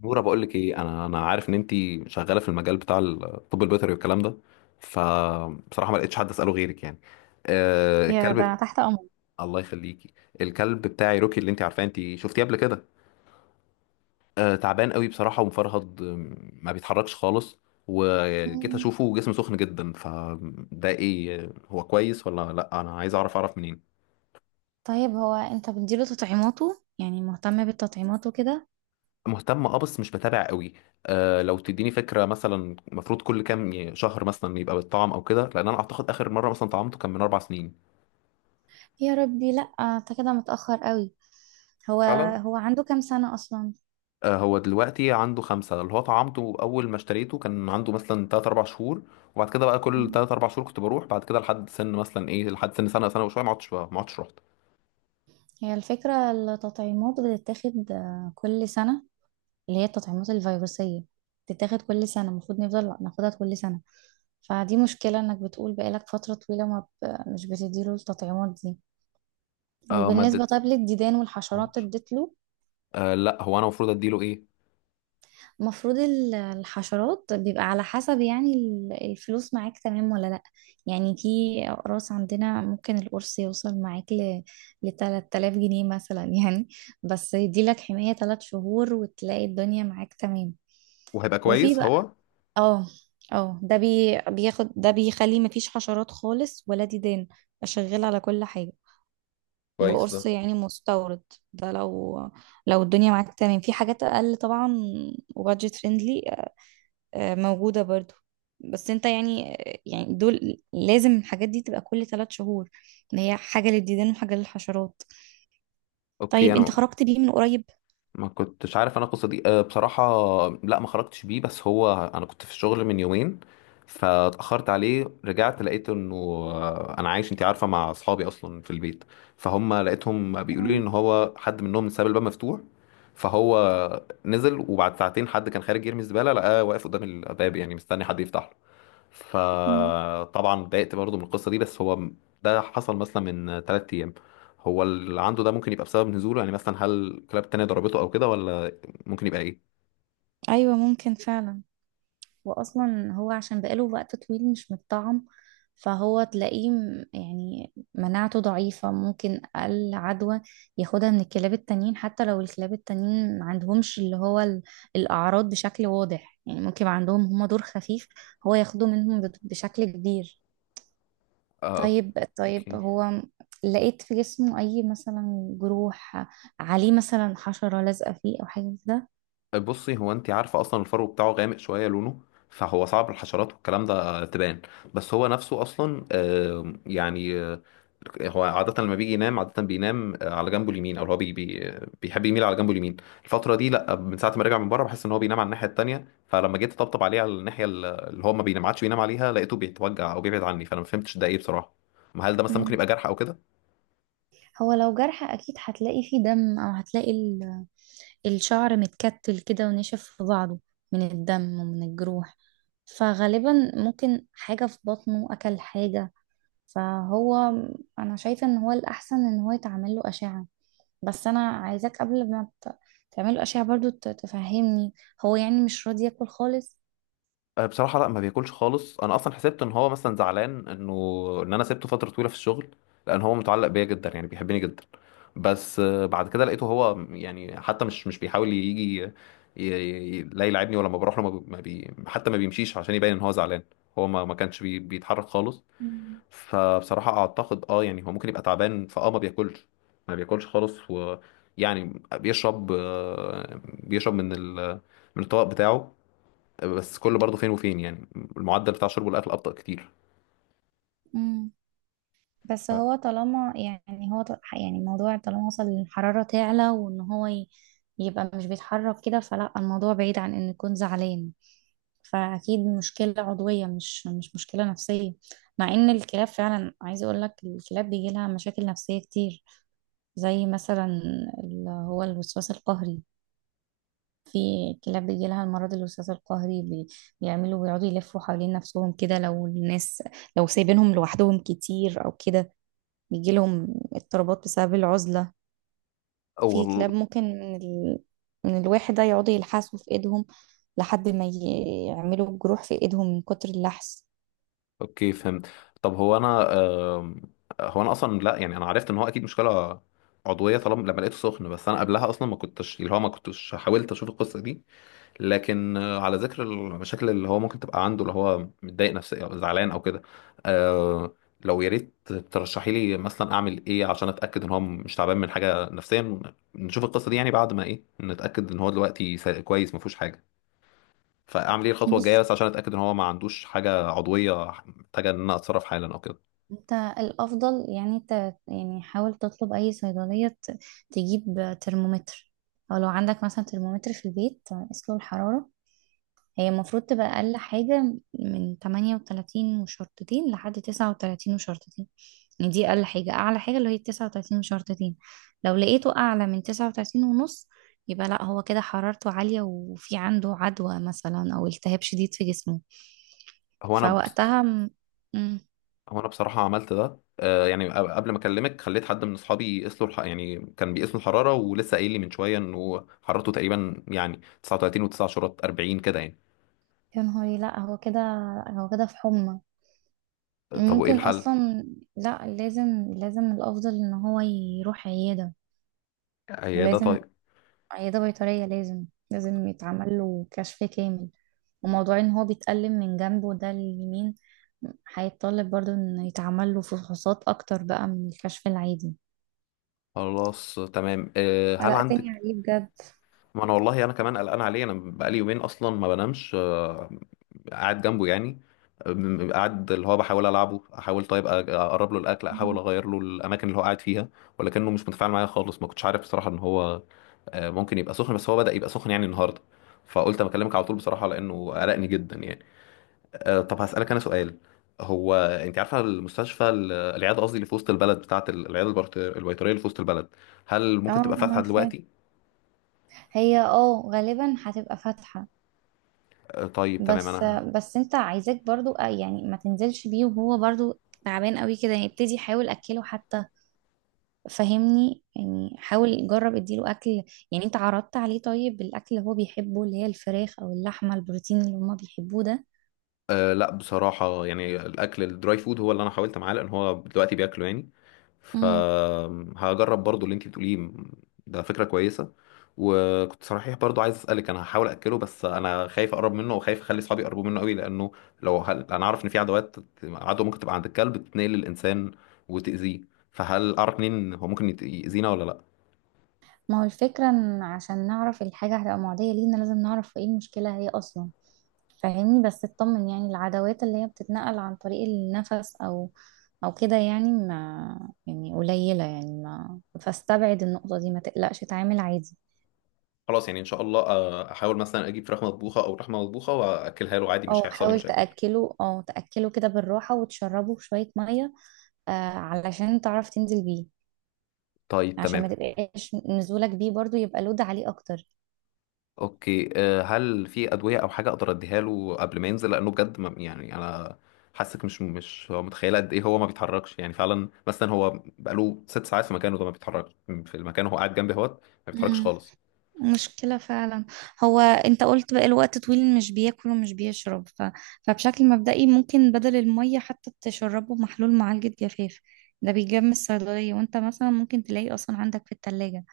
نورة، بقول لك ايه. انا عارف ان انت شغاله في المجال بتاع الطب البيطري والكلام ده. فبصراحه ما لقيتش حد اساله غيرك يعني. آه، يا ده الكلب. تحت امر. الله يخليكي. الكلب بتاعي روكي اللي انت عارفاه، انت شفتيه قبل كده. آه، تعبان قوي بصراحه ومفرهد، ما بيتحركش خالص. وجيت مم. اشوفه جسمه سخن جدا. فده ايه؟ هو كويس ولا لا؟ انا عايز اعرف. منين؟ طيب هو انت بتديله تطعيماته يعني مهتم بالتطعيمات وكده؟ مهتم اه، بس مش بتابع قوي. آه، لو تديني فكره مثلا المفروض كل كام شهر مثلا يبقى بالطعم او كده، لان انا اعتقد اخر مره مثلا طعمته كان من 4 سنين. يا ربي، لا انت كده متأخر قوي. هو فعلا. هو عنده كام سنة اصلا؟ آه، هو دلوقتي عنده 5. اللي هو طعمته اول ما اشتريته كان عنده مثلا 3 4 شهور، وبعد كده بقى كل مم. 3 4 شهور كنت بروح. بعد كده لحد سن مثلا ايه، لحد سن سنه سنه وشويه ما عدتش رحت. هي الفكرة، التطعيمات بتتاخد كل سنة، اللي هي التطعيمات الفيروسية، بتتاخد كل سنة، المفروض نفضل ناخدها كل سنة. فدي مشكلة انك بتقول بقالك فترة طويلة ما ب... مش بتديله التطعيمات دي. آه، وبالنسبة ماده. طيب للديدان والحشرات اديت له؟ آه لا، هو انا المفروض اديله ايه؟ المفروض الحشرات بيبقى على حسب، يعني الفلوس معاك تمام ولا لأ؟ يعني في أقراص عندنا، ممكن القرص يوصل معاك لتلات آلاف جنيه مثلا يعني بس يديلك حماية 3 شهور، وتلاقي الدنيا معاك تمام. وهيبقى وفي كويس بقى، هو؟ اه اه ده بي بياخد ده بيخلي مفيش حشرات خالص ولا ديدان، شغال على كل حاجة. كويس وقرص ده. يعني مستورد، ده لو الدنيا معاك تمام في حاجات أقل طبعا، وبادجت فريندلي، موجودة برضو. بس انت يعني، دول لازم الحاجات دي تبقى كل 3 شهور، ان هي حاجة للديدان وحاجة للحشرات. اوكي طيب انت انا. خرجت بيه من قريب؟ ما كنتش عارف انا القصه دي آه، بصراحه. لا، ما خرجتش بيه، بس هو انا كنت في الشغل من يومين، فاتاخرت عليه. رجعت لقيت انه آه، انا عايش انت عارفه مع اصحابي اصلا في البيت. فهم لقيتهم بيقولوا لي مم. ان هو حد منهم ساب الباب مفتوح. فهو نزل، وبعد ساعتين حد كان خارج يرمي الزباله لقاه واقف قدام الباب يعني مستني حد يفتحه. مم. فطبعا اتضايقت برضه من القصه دي بس هو. ده حصل مثلا من 3 ايام. هو اللي عنده ده ممكن يبقى بسبب نزوله؟ يعني مثلا هل كلاب تانية ضربته او كده، ولا ممكن يبقى ايه؟ ايوه ممكن فعلا، واصلا هو عشان بقاله وقت طويل مش متطعم، فهو تلاقيه يعني مناعته ضعيفة، ممكن أقل عدوى ياخدها من الكلاب التانيين، حتى لو الكلاب التانيين ما عندهمش اللي هو الأعراض بشكل واضح، يعني ممكن يبقى عندهم هما دور خفيف، هو ياخده منهم بشكل كبير. آه، طيب طيب اوكي. هو، لقيت في جسمه أي مثلا جروح، عليه مثلا حشرة لازقة فيه أو حاجة كده؟ بصي، هو انت عارفه اصلا الفرو بتاعه غامق شويه لونه، فهو صعب الحشرات والكلام ده تبان. بس هو نفسه اصلا آه، يعني هو عادة لما بيجي ينام، عادة بينام آه، على جنبه اليمين، او هو بي بي بيحب يميل على جنبه اليمين. الفترة دي لا، من ساعة ما رجع من بره بحس ان هو بينام على الناحية التانية. فلما جيت اطبطب عليه على اللي هو ما بينام عادش بينام عليها لقيته بيتوجع او بيبعد عني. فانا ما فهمتش ده ايه بصراحة. ما هل ده مثلا ممكن مم. يبقى جرح او كده؟ هو لو جرح أكيد هتلاقي فيه دم، أو هتلاقي الشعر متكتل كده ونشف في بعضه من الدم ومن الجروح، فغالبا ممكن حاجة في بطنه، أكل حاجة، فهو أنا شايفة إن هو الأحسن إن هو يتعمل له أشعة. بس أنا عايزاك قبل ما تعمل له أشعة برضو تفهمني، هو يعني مش راضي ياكل خالص؟ أه، بصراحة لا، ما بياكلش خالص. انا اصلا حسبت ان هو مثلا زعلان انه ان انا سبته فترة طويلة في الشغل، لان هو متعلق بيا جدا يعني بيحبني جدا. بس آه، بعد كده لقيته هو يعني حتى مش بيحاول يجي. ي- لا يلعبني. ولما بروح له ما بي ما بي- حتى ما بيمشيش عشان يبين ان هو زعلان. هو ما كانش بيتحرك خالص. مم. فبصراحة اعتقد اه، يعني هو ممكن يبقى تعبان فاه ما بياكلش ما بياكلش خالص. ويعني بيشرب آه، بيشرب من الطبق بتاعه. بس كله برضه فين وفين يعني. المعدل بتاع شرب الأكل أبطأ كتير. مم. بس آه. هو طالما يعني هو يعني الموضوع طالما وصل للحرارة تعلى، وإن هو يبقى مش بيتحرك كده، فلا الموضوع بعيد عن إنه يكون زعلان، فأكيد مشكلة عضوية، مش مشكلة نفسية. مع إن الكلاب فعلا عايزة أقول لك، الكلاب بيجي لها مشاكل نفسية كتير، زي مثلا اللي هو الوسواس القهري. في كلاب بيجي لها المرض الوسواس القهري، بيقعدوا يلفوا حوالين نفسهم كده، لو سايبينهم لوحدهم كتير أو كده، بيجي لهم اضطرابات بسبب العزلة. في كلاب أول ممكن من الواحد ده يقعدوا يلحسوا في ايدهم لحد ما يعملوا جروح في ايدهم من كتر اللحس. أوكي، فهمت. طب هو أنا آم، هو أنا أصلا لا، يعني أنا عرفت إن هو أكيد مشكلة عضوية طالما لما لقيته سخن. بس أنا قبلها أصلا ما كنتش اللي هو ما كنتش حاولت أشوف القصة دي. لكن آه، على ذكر المشاكل اللي هو ممكن تبقى عنده، اللي هو متضايق نفسيا أو زعلان أو كده، آه، لو يا ريت ترشحي لي مثلا أعمل إيه عشان أتأكد إن هو مش تعبان من حاجة نفسيا. نشوف القصة دي يعني بعد ما إيه، نتأكد إن هو دلوقتي كويس ما فيهوش حاجة. فاعمل ايه الخطوه الجايه بص، بس عشان اتاكد ان هو ما عندوش حاجه عضويه؟ محتاجه ان انا اتصرف حالا او كده؟ انت الافضل يعني، يعني حاول تطلب اي صيدليه، تجيب ترمومتر، او لو عندك مثلا ترمومتر في البيت قيس له الحراره. هي المفروض تبقى اقل حاجه من 38 وشرطتين لحد 39 وشرطتين، يعني دي اقل حاجه، اعلى حاجه اللي هي 39 وشرطتين. لو لقيته اعلى من 39 ونص، يبقى لا، هو كده حرارته عاليه وفي عنده عدوى مثلا او التهاب شديد في جسمه، هو انا بس. فوقتها م... هو انا بصراحه عملت ده آه، يعني قبل ما اكلمك خليت حد من اصحابي يقيس له يعني كان بيقيس له الحراره. ولسه قايل لي من شويه انه حرارته تقريبا يعني 39 و9 شرات 40 كده يعني. يا نهاري، لا هو كده في حمى. آه، طب وايه ممكن الحل؟ اصلا لا، لازم، لازم الافضل ان هو يروح عياده، عياده لازم، طيب. عياده بيطريه، لازم، لازم يتعمل له كشف كامل، وموضوع ان هو بيتألم من جنبه ده اليمين هيتطلب برضو ان يتعمل له فحوصات اكتر بقى من الكشف العادي. خلاص تمام آه، هل عندك؟ قلقتني عليه بجد. ما انا والله انا كمان قلقان عليه. انا بقالي يومين اصلا ما بنامش آه، قاعد جنبه يعني. قاعد اللي هو بحاول العبه، احاول طيب اقرب له الاكل، احاول مم. اغير له الاماكن اللي هو قاعد فيها، ولكنه مش متفاعل معايا خالص. ما كنتش عارف بصراحه ان هو آه، ممكن يبقى سخن. بس هو بدأ يبقى سخن يعني النهارده، فقلت اما اكلمك على طول بصراحه لانه قلقني جدا يعني. آه، طب هسألك انا سؤال. هو انت عارفه المستشفى العياده قصدي اللي في وسط البلد، بتاعه العياده البيطريه اللي في وسط البلد، هل اه، ممكن تبقى انا فاتحه عارفاه، دلوقتي؟ هي غالبا هتبقى فاتحة. آه، طيب تمام بس انا. بس انت عايزاك برضو، يعني ما تنزلش بيه وهو برضو تعبان قوي كده، يعني ابتدي حاول اكله حتى، فهمني، يعني حاول جرب اديله اكل، يعني انت عرضت عليه طيب الاكل اللي هو بيحبه، اللي هي الفراخ او اللحمه، البروتين اللي هما بيحبوه؟ أه لا بصراحة، يعني الأكل الدراي فود هو اللي أنا حاولت معاه لأن هو دلوقتي بياكله يعني. ده، فهجرب برضو اللي أنت بتقوليه. ده فكرة كويسة. وكنت صحيح برضو عايز أسألك، أنا هحاول أكله بس أنا خايف أقرب منه وخايف أخلي أصحابي يقربوا منه قوي. لأنه لو أنا عارف إن في عدوات، عدوى ممكن تبقى عند الكلب تتنقل للإنسان وتأذيه. فهل أعرف منين هو ممكن يأذينا ولا لأ؟ ما هو الفكرة ان عشان نعرف الحاجة هتبقى معدية لينا لازم نعرف ايه المشكلة هي اصلا، فاهمني، بس اطمن، يعني العدوات اللي هي بتتنقل عن طريق النفس او كده يعني، ما يعني قليلة، يعني ما فاستبعد النقطة دي، ما تقلقش، اتعامل عادي. خلاص، يعني إن شاء الله آه، أحاول مثلا أجيب فراخ مطبوخة أو لحمة مطبوخة وأكلها له عادي، مش او هيحصل لي حاول مشاكل؟ تأكله او تأكله كده بالراحة، وتشربه شوية مية، علشان تعرف تنزل بيه، طيب عشان ما تمام. تبقاش نزولك بيه برضو يبقى لود عليه اكتر. اوكي آه، هل في ادويه او حاجه اقدر اديها له قبل ما ينزل؟ لانه بجد يعني انا حاسك مش هو متخيله قد ايه هو ما بيتحركش. يعني فعلا مثلا هو بقاله 6 ساعات في مكانه ده ما بيتحركش. في المكان هو قاعد جنبي اهوت، ما بيتحركش خالص. مشكلة فعلا، هو انت قلت بقى الوقت طويل مش بياكل ومش بيشرب، فبشكل مبدئي ممكن بدل المية حتى تشربه محلول معالجة جفاف، ده بيجاب من الصيدلية، وانت مثلا ممكن تلاقيه اصلا عندك في التلاجة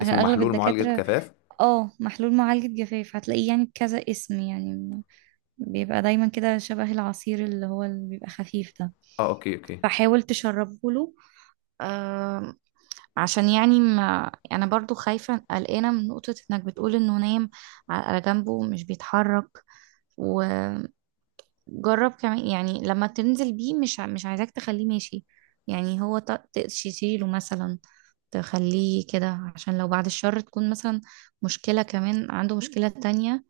عشان اسمه اغلب محلول معالجه الدكاترة، كفاف؟ اه محلول معالجة جفاف هتلاقيه يعني بكذا اسم، يعني بيبقى دايما كده شبه العصير، اللي هو اللي بيبقى خفيف ده، اه اوكي اوكي. فحاول تشربه له. آه، عشان يعني ما انا برضو خايفة قلقانة من نقطة انك بتقول انه نايم على جنبه مش بيتحرك، وجرب كمان يعني لما تنزل بيه، مش عايزاك تخليه ماشي، يعني هو تشيله مثلا، تخليه كده عشان لو بعد الشر تكون مثلا مشكلة كمان، عنده مشكلة تانية،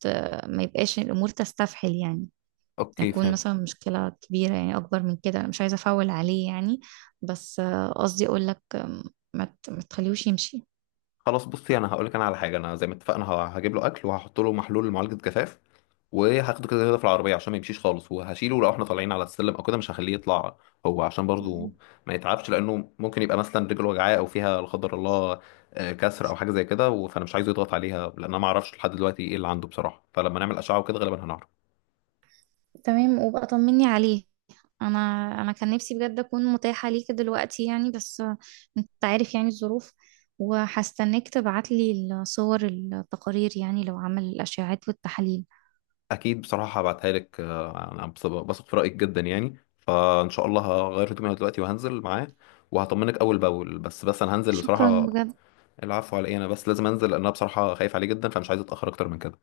ت- ما يبقاش الامور تستفحل يعني، اوكي يكون فهمت. مثلا مشكلة كبيرة يعني اكبر من كده، انا مش عايزة افول عليه يعني، بس قصدي اقول لك، ما تخليهوش يمشي. خلاص، بصي انا هقول لك انا على حاجه. انا زي ما اتفقنا هجيب له اكل وهحط له محلول معالجه جفاف، وهاخده كده كده في العربيه عشان ما يمشيش خالص. وهشيله لو احنا طالعين على السلم او كده، مش هخليه يطلع هو عشان برضو ما يتعبش، لانه ممكن يبقى مثلا رجله وجعاه او فيها لا قدر الله آه، كسر او حاجه زي كده فانا مش عايزه يضغط عليها. لان انا ما اعرفش لحد دلوقتي ايه اللي عنده بصراحه، فلما نعمل اشعه وكده غالبا هنعرف. تمام، وبقى طمني عليه. انا انا كان نفسي بجد اكون متاحة ليك دلوقتي يعني، بس، انت عارف يعني الظروف، وهستناك تبعتلي الصور، التقارير يعني لو عمل الاشعاعات والتحاليل. اكيد بصراحه هبعتها لك آه، انا بثق في رايك جدا يعني. فان شاء الله هغير هدومي أنا دلوقتي وهنزل معاه وهطمنك اول باول. بس انا هنزل شكرا بصراحه. بجد. العفو على ايه، انا بس لازم انزل لان انا بصراحة خايف عليه جدا فمش عايز اتأخر اكتر من كده.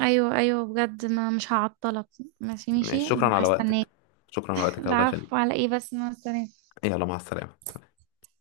ايوه، ايوه بجد، ما مش هعطلك، ماشي، ماشي، ماشي شكرا على هستناك. وقتك. شكرا على وقتك، الله يخليك. العفو على ايه، بس مع السلامة. يلا مع السلامة.